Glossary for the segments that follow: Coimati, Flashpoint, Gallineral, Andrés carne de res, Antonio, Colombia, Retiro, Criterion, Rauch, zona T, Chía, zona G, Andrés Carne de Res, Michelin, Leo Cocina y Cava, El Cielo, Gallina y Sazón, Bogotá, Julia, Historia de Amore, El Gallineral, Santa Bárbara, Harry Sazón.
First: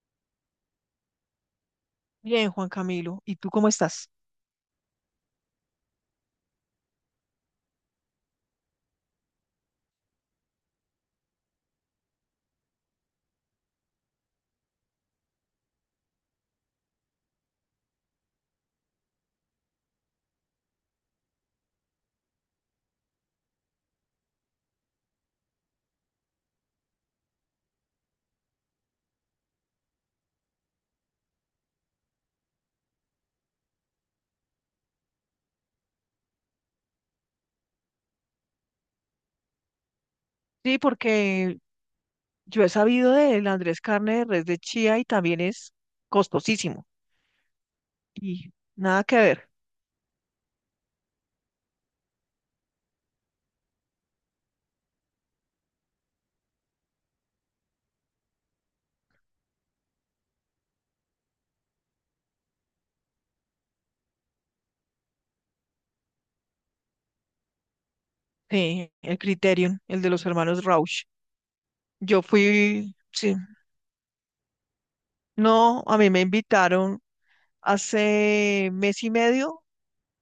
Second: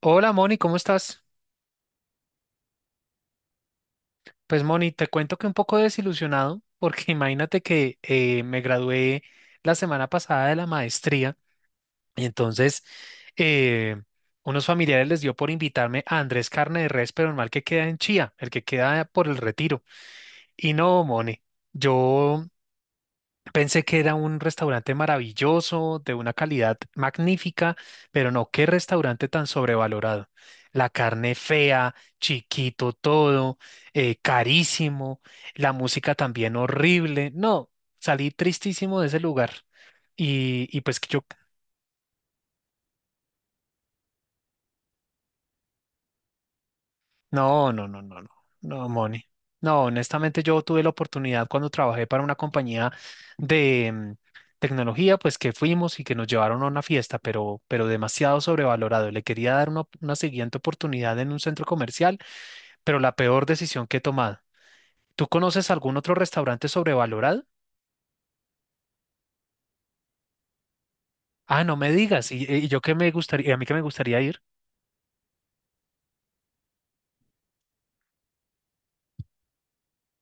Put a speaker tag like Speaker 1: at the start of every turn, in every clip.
Speaker 1: Hola Moni, ¿cómo estás?
Speaker 2: Bien, Juan Camilo, ¿y tú cómo estás?
Speaker 1: Pues Moni, te cuento que un poco desilusionado porque imagínate que me gradué la semana pasada de la maestría y entonces eh, unos familiares les dio por invitarme a Andrés Carne de Res, pero el mal que queda en Chía, el que queda por el Retiro. Y no, Moni, yo pensé que era un restaurante maravilloso, de una calidad magnífica, pero no, qué restaurante tan sobrevalorado. La carne fea, chiquito todo, carísimo, la música también horrible. No, salí tristísimo de ese lugar. Y,
Speaker 2: Sí,
Speaker 1: y pues que yo.
Speaker 2: porque yo he sabido del Andrés Carne de Res de Chía y también es costosísimo.
Speaker 1: No, no, no, no, no,
Speaker 2: Y
Speaker 1: no,
Speaker 2: nada que
Speaker 1: Moni.
Speaker 2: ver.
Speaker 1: No, honestamente yo tuve la oportunidad cuando trabajé para una compañía de tecnología, pues que fuimos y que nos llevaron a una fiesta, pero demasiado sobrevalorado. Le quería dar una siguiente oportunidad en un centro comercial, pero la peor decisión que he tomado. ¿Tú conoces algún otro restaurante sobrevalorado?
Speaker 2: Sí, el Criterion, el de los hermanos Rauch.
Speaker 1: Ah, no me
Speaker 2: Yo
Speaker 1: digas. Y yo que
Speaker 2: fui,
Speaker 1: me
Speaker 2: sí,
Speaker 1: gustaría, y a mí que me gustaría ir.
Speaker 2: no, a mí me invitaron hace mes y medio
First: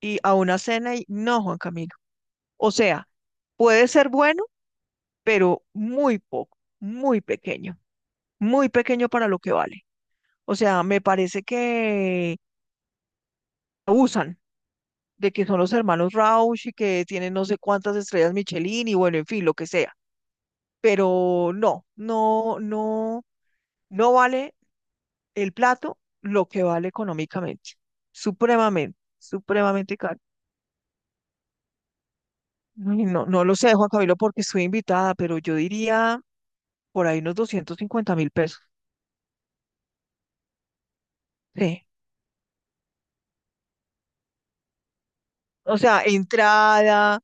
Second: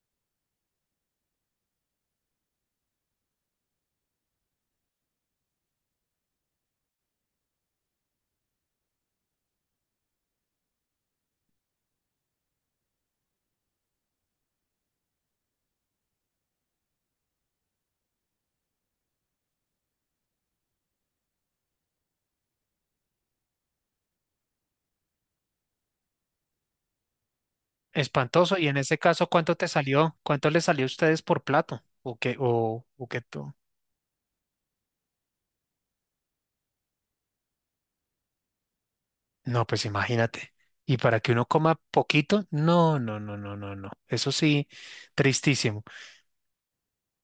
Speaker 2: y a una cena y no, Juan Camilo. O sea, puede ser bueno, pero muy poco, muy pequeño para lo que vale. O sea, me parece que abusan de que son los hermanos Rauch y que tienen no sé cuántas estrellas Michelin y bueno, en fin, lo que sea. Pero no, no, no, no vale el plato lo que vale económicamente.
Speaker 1: Espantoso. Y en
Speaker 2: Supremamente,
Speaker 1: ese caso, ¿cuánto te
Speaker 2: supremamente
Speaker 1: salió?
Speaker 2: caro.
Speaker 1: ¿Cuánto les salió a ustedes por plato? ¿O qué, o,
Speaker 2: Ay,
Speaker 1: o qué?
Speaker 2: no, no lo sé, Juan Camilo, porque estoy invitada, pero yo diría por ahí unos 250 mil pesos.
Speaker 1: No, pues imagínate. Y para que uno coma
Speaker 2: Sí.
Speaker 1: poquito, no, no, no, no, no, no. Eso sí,
Speaker 2: O
Speaker 1: tristísimo.
Speaker 2: sea, entrada,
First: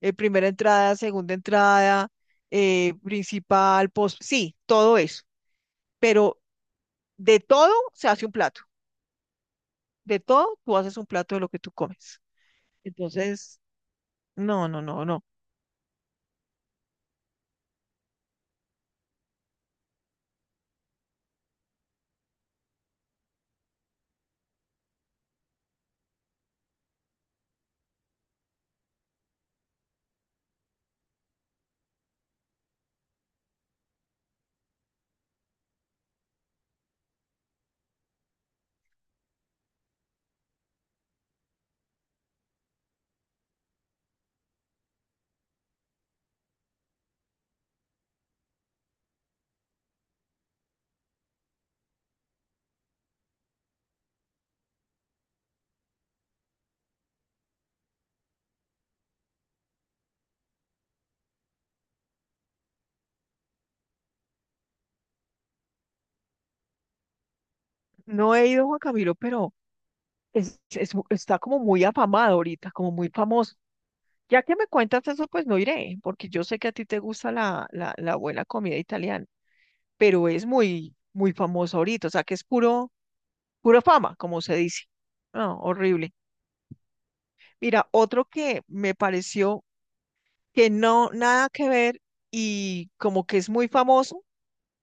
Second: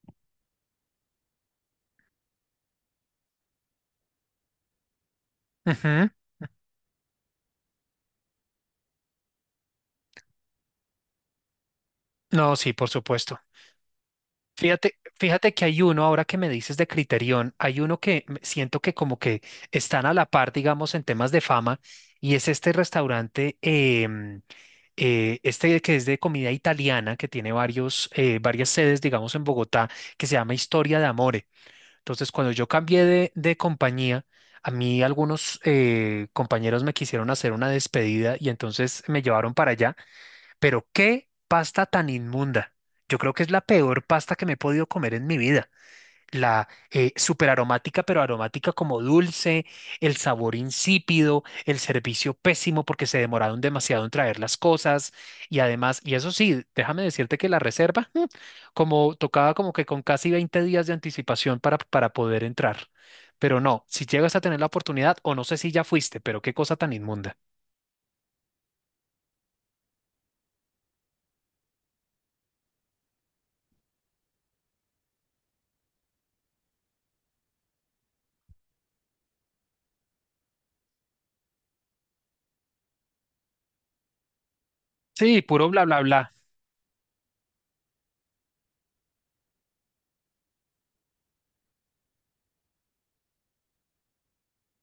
Speaker 2: primera entrada, segunda entrada, principal, post, sí, todo eso.
Speaker 1: Ujú.
Speaker 2: Pero de todo se hace un plato. De todo tú haces un plato de lo que tú comes.
Speaker 1: No, sí, por supuesto.
Speaker 2: Entonces, no, no,
Speaker 1: Fíjate,
Speaker 2: no, no.
Speaker 1: fíjate que hay uno, ahora que me dices de Criterion, hay uno que siento que como que están a la par, digamos, en temas de fama, y es este restaurante, este que es de comida italiana, que tiene varios, varias sedes, digamos, en Bogotá, que se llama Historia de Amore. Entonces, cuando yo cambié de compañía, a mí algunos compañeros me quisieron hacer una despedida y entonces me llevaron para allá. Pero qué pasta tan inmunda. Yo creo que es la peor pasta que me he podido comer en mi vida, la superaromática, pero aromática como dulce, el sabor insípido, el servicio pésimo porque se demoraron demasiado en traer las cosas y además, y eso sí, déjame decirte que la reserva, como tocaba como que con casi 20 días de anticipación para poder entrar. Pero no, si llegas a tener la oportunidad, o no sé si ya fuiste, pero qué cosa tan inmunda.
Speaker 2: No he ido a Juan Camilo, pero está como muy afamado ahorita, como muy famoso. Ya que me cuentas eso, pues no iré, porque yo sé que a ti te gusta la buena comida italiana, pero es muy, muy famosa ahorita, o sea que es puro, pura fama, como se dice.
Speaker 1: Sí,
Speaker 2: No,
Speaker 1: puro bla, bla,
Speaker 2: horrible.
Speaker 1: bla.
Speaker 2: Mira, otro que me pareció que no, nada que ver y como que es muy famoso,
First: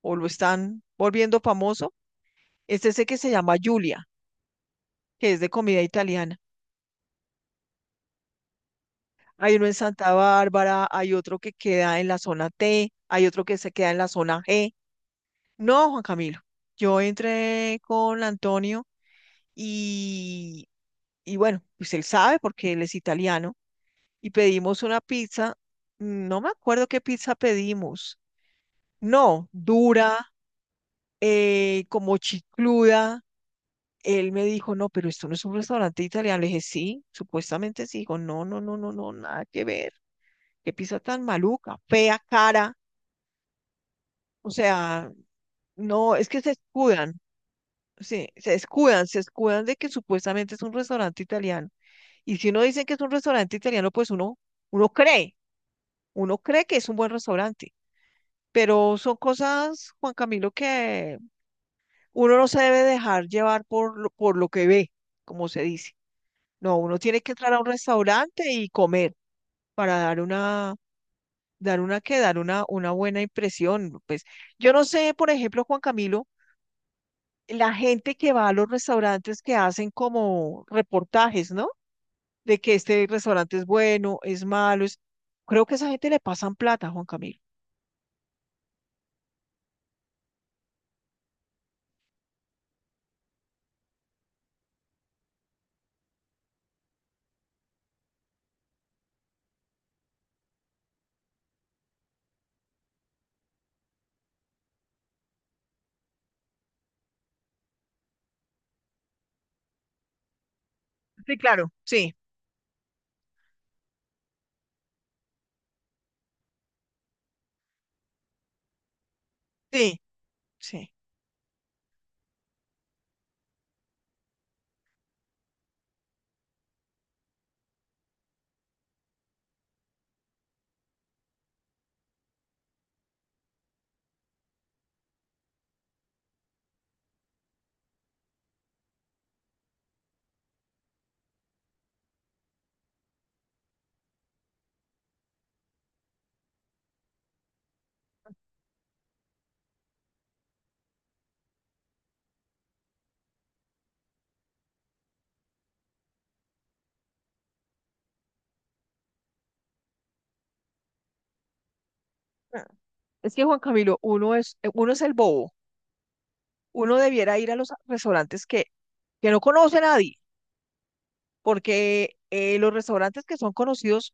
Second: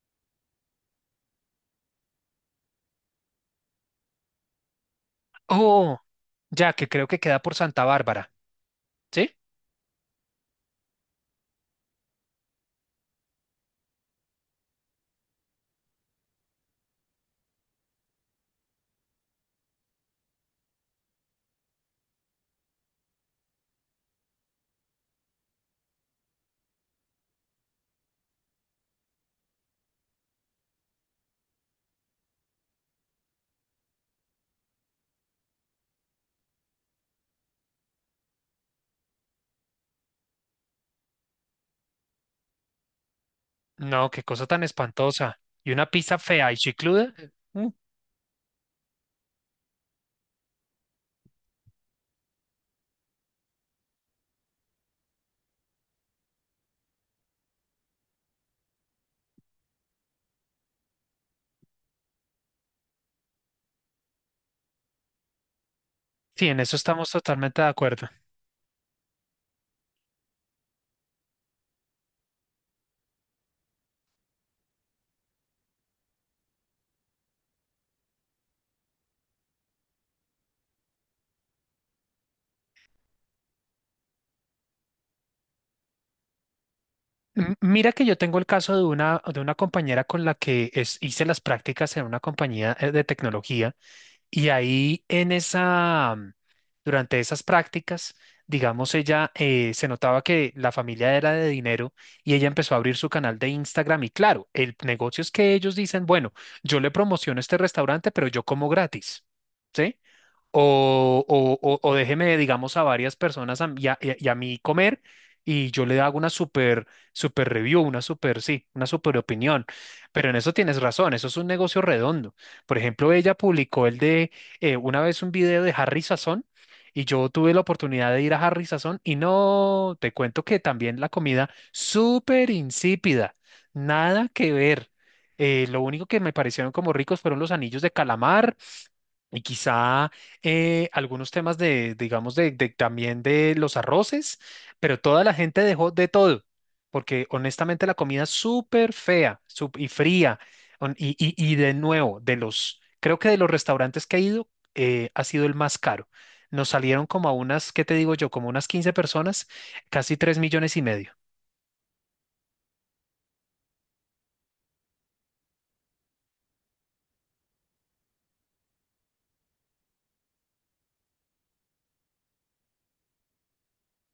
Speaker 2: o lo están volviendo famoso, es ese que se llama Julia, que es de comida
Speaker 1: Oh,
Speaker 2: italiana.
Speaker 1: ya que creo que queda por Santa Bárbara, ¿sí?
Speaker 2: Hay uno en Santa Bárbara, hay otro que queda en la zona T, hay otro que se queda en la zona G. No, Juan Camilo. Yo entré con Antonio y, y bueno, pues él sabe porque él es italiano y pedimos una pizza. No me acuerdo qué pizza pedimos. No, dura, como chicluda. Él me dijo, no, pero esto no es un restaurante italiano. Le dije, sí, supuestamente sí. Dijo, no, no, no, no, no, nada que ver. Qué pizza tan maluca, fea, cara.
Speaker 1: No, qué cosa
Speaker 2: O
Speaker 1: tan
Speaker 2: sea,
Speaker 1: espantosa. Y una
Speaker 2: no,
Speaker 1: pizza
Speaker 2: es que
Speaker 1: fea
Speaker 2: se
Speaker 1: y chicluda.
Speaker 2: escudan. Sí, se escudan de que supuestamente es un restaurante italiano. Y si uno dice que es un restaurante italiano, pues uno cree, uno cree que es un buen restaurante. Pero son cosas, Juan Camilo, que uno no se debe dejar llevar por lo que ve, como se dice.
Speaker 1: Sí, en eso
Speaker 2: No, uno
Speaker 1: estamos
Speaker 2: tiene que entrar a
Speaker 1: totalmente
Speaker 2: un
Speaker 1: de acuerdo.
Speaker 2: restaurante y comer para dar una buena impresión. Pues yo no sé, por ejemplo, Juan Camilo, la gente que va a los restaurantes que hacen como reportajes, ¿no? De que este restaurante es bueno, es malo. Es. Creo que a esa gente le pasan plata, Juan Camilo.
Speaker 1: Mira que yo tengo el caso de una compañera con la que hice las prácticas en una compañía de tecnología y ahí en esa, durante esas prácticas, digamos, ella se notaba que la familia era de dinero y ella empezó a abrir su canal de Instagram y claro, el negocio es que ellos dicen, bueno, yo le promociono este restaurante, pero yo como gratis. ¿Sí? O,
Speaker 2: Sí,
Speaker 1: o,
Speaker 2: claro,
Speaker 1: o- o
Speaker 2: sí,
Speaker 1: déjeme, digamos, a varias personas y a, y a mí comer y yo le hago una super, super review, una super, sí, una super opinión.
Speaker 2: sí,
Speaker 1: Pero en eso tienes
Speaker 2: sí.
Speaker 1: razón, eso es un negocio redondo. Por ejemplo, ella publicó el de una vez un video de Harry Sazón y yo tuve la oportunidad de ir a Harry Sazón y no, te cuento que también la comida súper insípida, nada que ver. Lo único que me parecieron como ricos fueron los anillos de calamar y quizá algunos temas de, digamos, de, también de los arroces, pero toda la gente dejó de todo, porque honestamente la comida es súper fea y fría. Y, y de nuevo, de los, creo que de los restaurantes que he ido, ha sido el más caro. Nos salieron como a unas, ¿qué te digo yo? Como unas 15 personas, casi 3,5 millones.
Speaker 2: Ah. Es que Juan Camilo, uno es el bobo. Uno debiera ir a los restaurantes que no conoce nadie, porque los restaurantes que son conocidos,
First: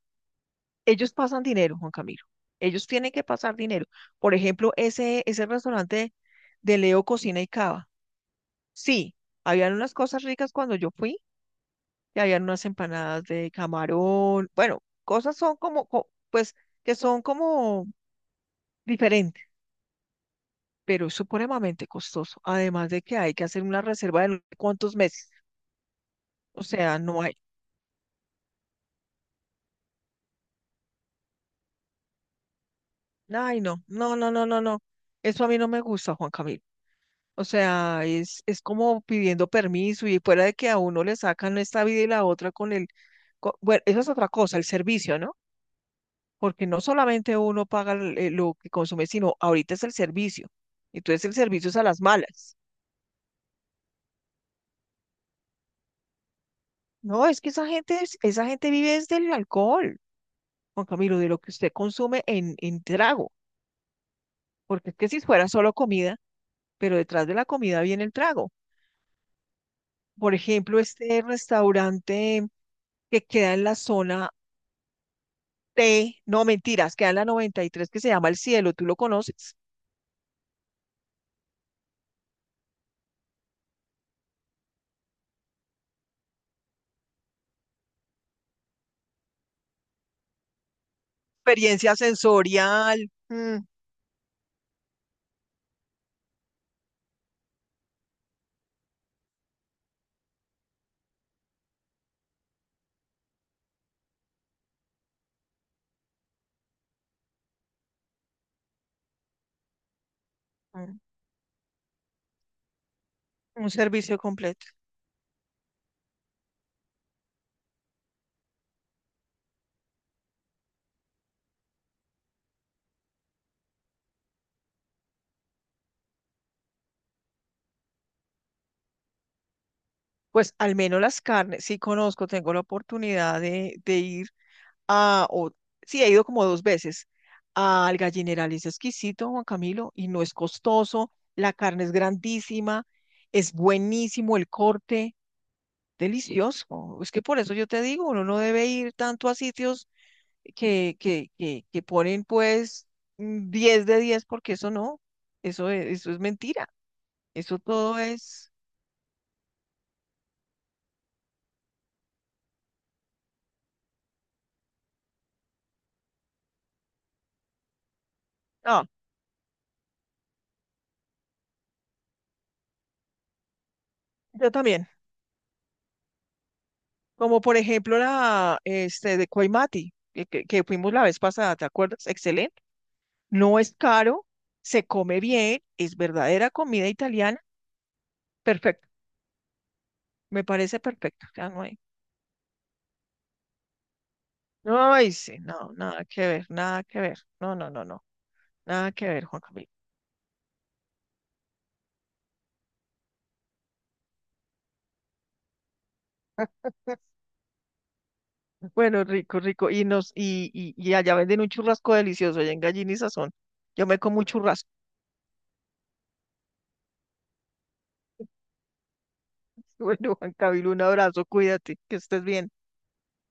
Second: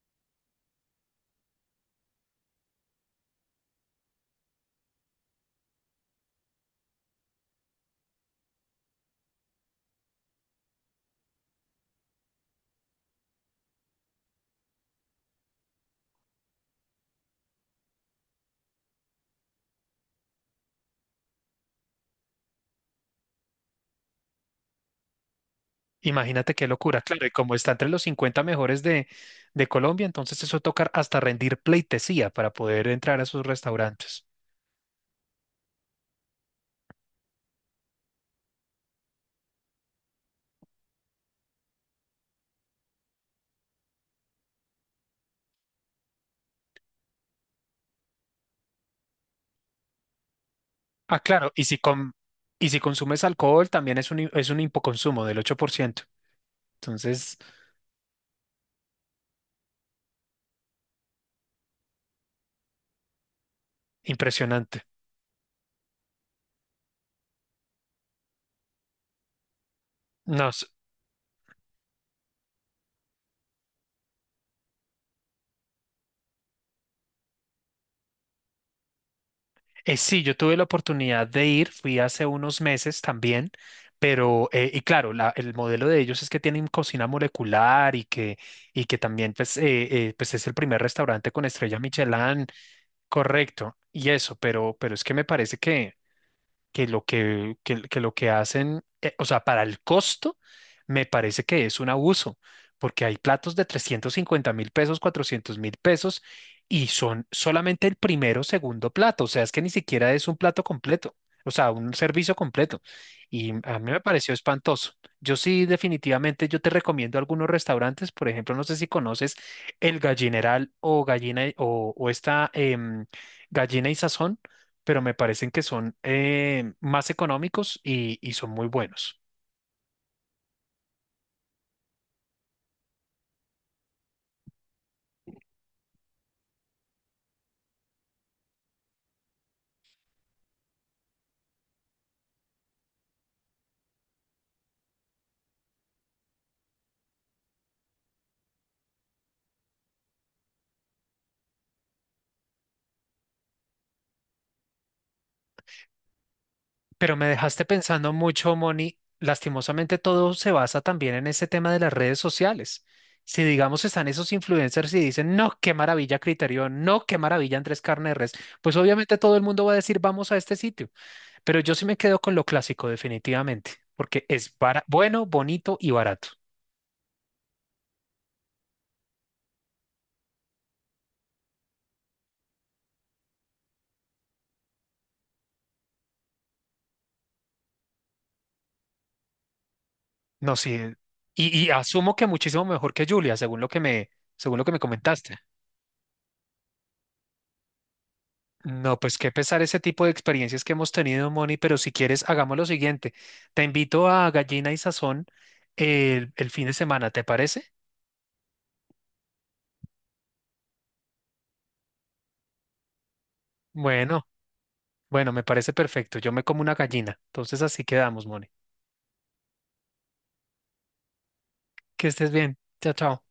Speaker 2: ellos pasan dinero, Juan Camilo. Ellos tienen que pasar dinero. Por ejemplo, ese restaurante de Leo Cocina y Cava. Sí, habían unas cosas ricas cuando yo fui, y habían unas empanadas de camarón, bueno, cosas son como, pues, que son como diferentes, pero es supremamente costoso, además de que hay que hacer una reserva de no sé cuántos meses,
Speaker 1: Imagínate
Speaker 2: o
Speaker 1: qué
Speaker 2: sea,
Speaker 1: locura,
Speaker 2: no
Speaker 1: claro, y
Speaker 2: hay,
Speaker 1: como está entre los 50 mejores de, Colombia, entonces eso toca hasta rendir pleitesía para poder entrar a sus
Speaker 2: ay, no, no,
Speaker 1: restaurantes.
Speaker 2: no, no, no, no, eso a mí no me gusta, Juan Camilo. O sea, es como pidiendo permiso y fuera de que a uno le sacan esta vida y la otra con el, bueno, eso es otra cosa, el servicio, ¿no? Porque no solamente uno paga lo que consume, sino ahorita es el servicio.
Speaker 1: Ah,
Speaker 2: Entonces el
Speaker 1: claro, y
Speaker 2: servicio es
Speaker 1: si,
Speaker 2: a las malas.
Speaker 1: y si consumes alcohol, también es un hipoconsumo del 8%.
Speaker 2: No,
Speaker 1: Entonces
Speaker 2: es que esa gente, esa gente vive desde el alcohol, Juan Camilo, de lo que usted consume en trago,
Speaker 1: impresionante.
Speaker 2: porque es que si fuera solo comida, pero detrás de la comida viene el trago. Por
Speaker 1: No, s-
Speaker 2: ejemplo, este restaurante que queda en la zona T, no mentiras, queda en la 93 que se llama El Cielo, tú lo conoces.
Speaker 1: eh, sí, yo tuve la oportunidad de ir, fui hace unos meses también, pero, y claro, el modelo de ellos es que tienen cocina molecular y que también pues, pues es el primer restaurante con estrella
Speaker 2: Experiencia
Speaker 1: Michelin,
Speaker 2: sensorial,
Speaker 1: correcto, y eso, pero es que me parece que lo que hacen, o sea, para el costo, me parece que es un abuso, porque hay platos de 350.000 pesos, 400.000 pesos, y son solamente el primero o segundo plato, o sea, es que ni siquiera es un plato
Speaker 2: mm,
Speaker 1: completo, o sea, un servicio completo. Y
Speaker 2: un
Speaker 1: a mí me
Speaker 2: servicio
Speaker 1: pareció
Speaker 2: completo.
Speaker 1: espantoso. Yo sí, definitivamente, yo te recomiendo algunos restaurantes, por ejemplo, no sé si conoces El Gallineral o o esta Gallina y Sazón, pero me parecen que son más económicos y son muy buenos.
Speaker 2: Pues al menos las carnes, sí conozco, tengo la oportunidad de ir a, o, sí, he ido como 2 veces al Gallineral, es exquisito, Juan Camilo, y no es costoso, la carne es grandísima, es buenísimo el corte, delicioso. Es que por eso yo te digo, uno no debe ir tanto a sitios que ponen pues 10 de 10 porque eso no, eso, eso es mentira,
Speaker 1: Pero me
Speaker 2: eso
Speaker 1: dejaste
Speaker 2: todo
Speaker 1: pensando
Speaker 2: es.
Speaker 1: mucho, Moni. Lastimosamente todo se basa también en ese tema de las redes sociales. Si digamos están esos influencers y dicen, no, qué maravilla Criterion, no, qué maravilla Andrés Carne de Res, pues
Speaker 2: Ah,
Speaker 1: obviamente todo el mundo va a decir, vamos a este sitio. Pero yo sí me quedo con lo clásico, definitivamente, porque
Speaker 2: yo
Speaker 1: es
Speaker 2: también.
Speaker 1: bueno, bonito y barato.
Speaker 2: Como por ejemplo la este, de Coimati, que fuimos la vez pasada, ¿te acuerdas? Excelente. No es caro, se come bien, es verdadera comida italiana. Perfecto, me
Speaker 1: No, sí.
Speaker 2: parece perfecto. Ya no
Speaker 1: Y
Speaker 2: hay.
Speaker 1: asumo que muchísimo mejor que Julia, según lo que me, según lo que me
Speaker 2: No, ay,
Speaker 1: comentaste.
Speaker 2: sí, no, nada que ver, nada que ver. No, no, no, no, nada
Speaker 1: No,
Speaker 2: que
Speaker 1: pues
Speaker 2: ver,
Speaker 1: qué
Speaker 2: Juan
Speaker 1: pesar
Speaker 2: Camilo.
Speaker 1: ese tipo de experiencias que hemos tenido, Moni, pero si quieres, hagamos lo siguiente. Te invito a Gallina y Sazón el fin de semana, ¿te parece?
Speaker 2: Bueno, rico, rico. Y allá venden un churrasco delicioso, allá en Gallina y Sazón. Yo me como
Speaker 1: Bueno,
Speaker 2: un churrasco.
Speaker 1: bueno, me parece perfecto. Yo me como una gallina. Entonces así quedamos, Moni.
Speaker 2: Bueno, Juan Camilo, un abrazo, cuídate, que
Speaker 1: Que
Speaker 2: estés
Speaker 1: estés
Speaker 2: bien.
Speaker 1: bien. Chao, chao.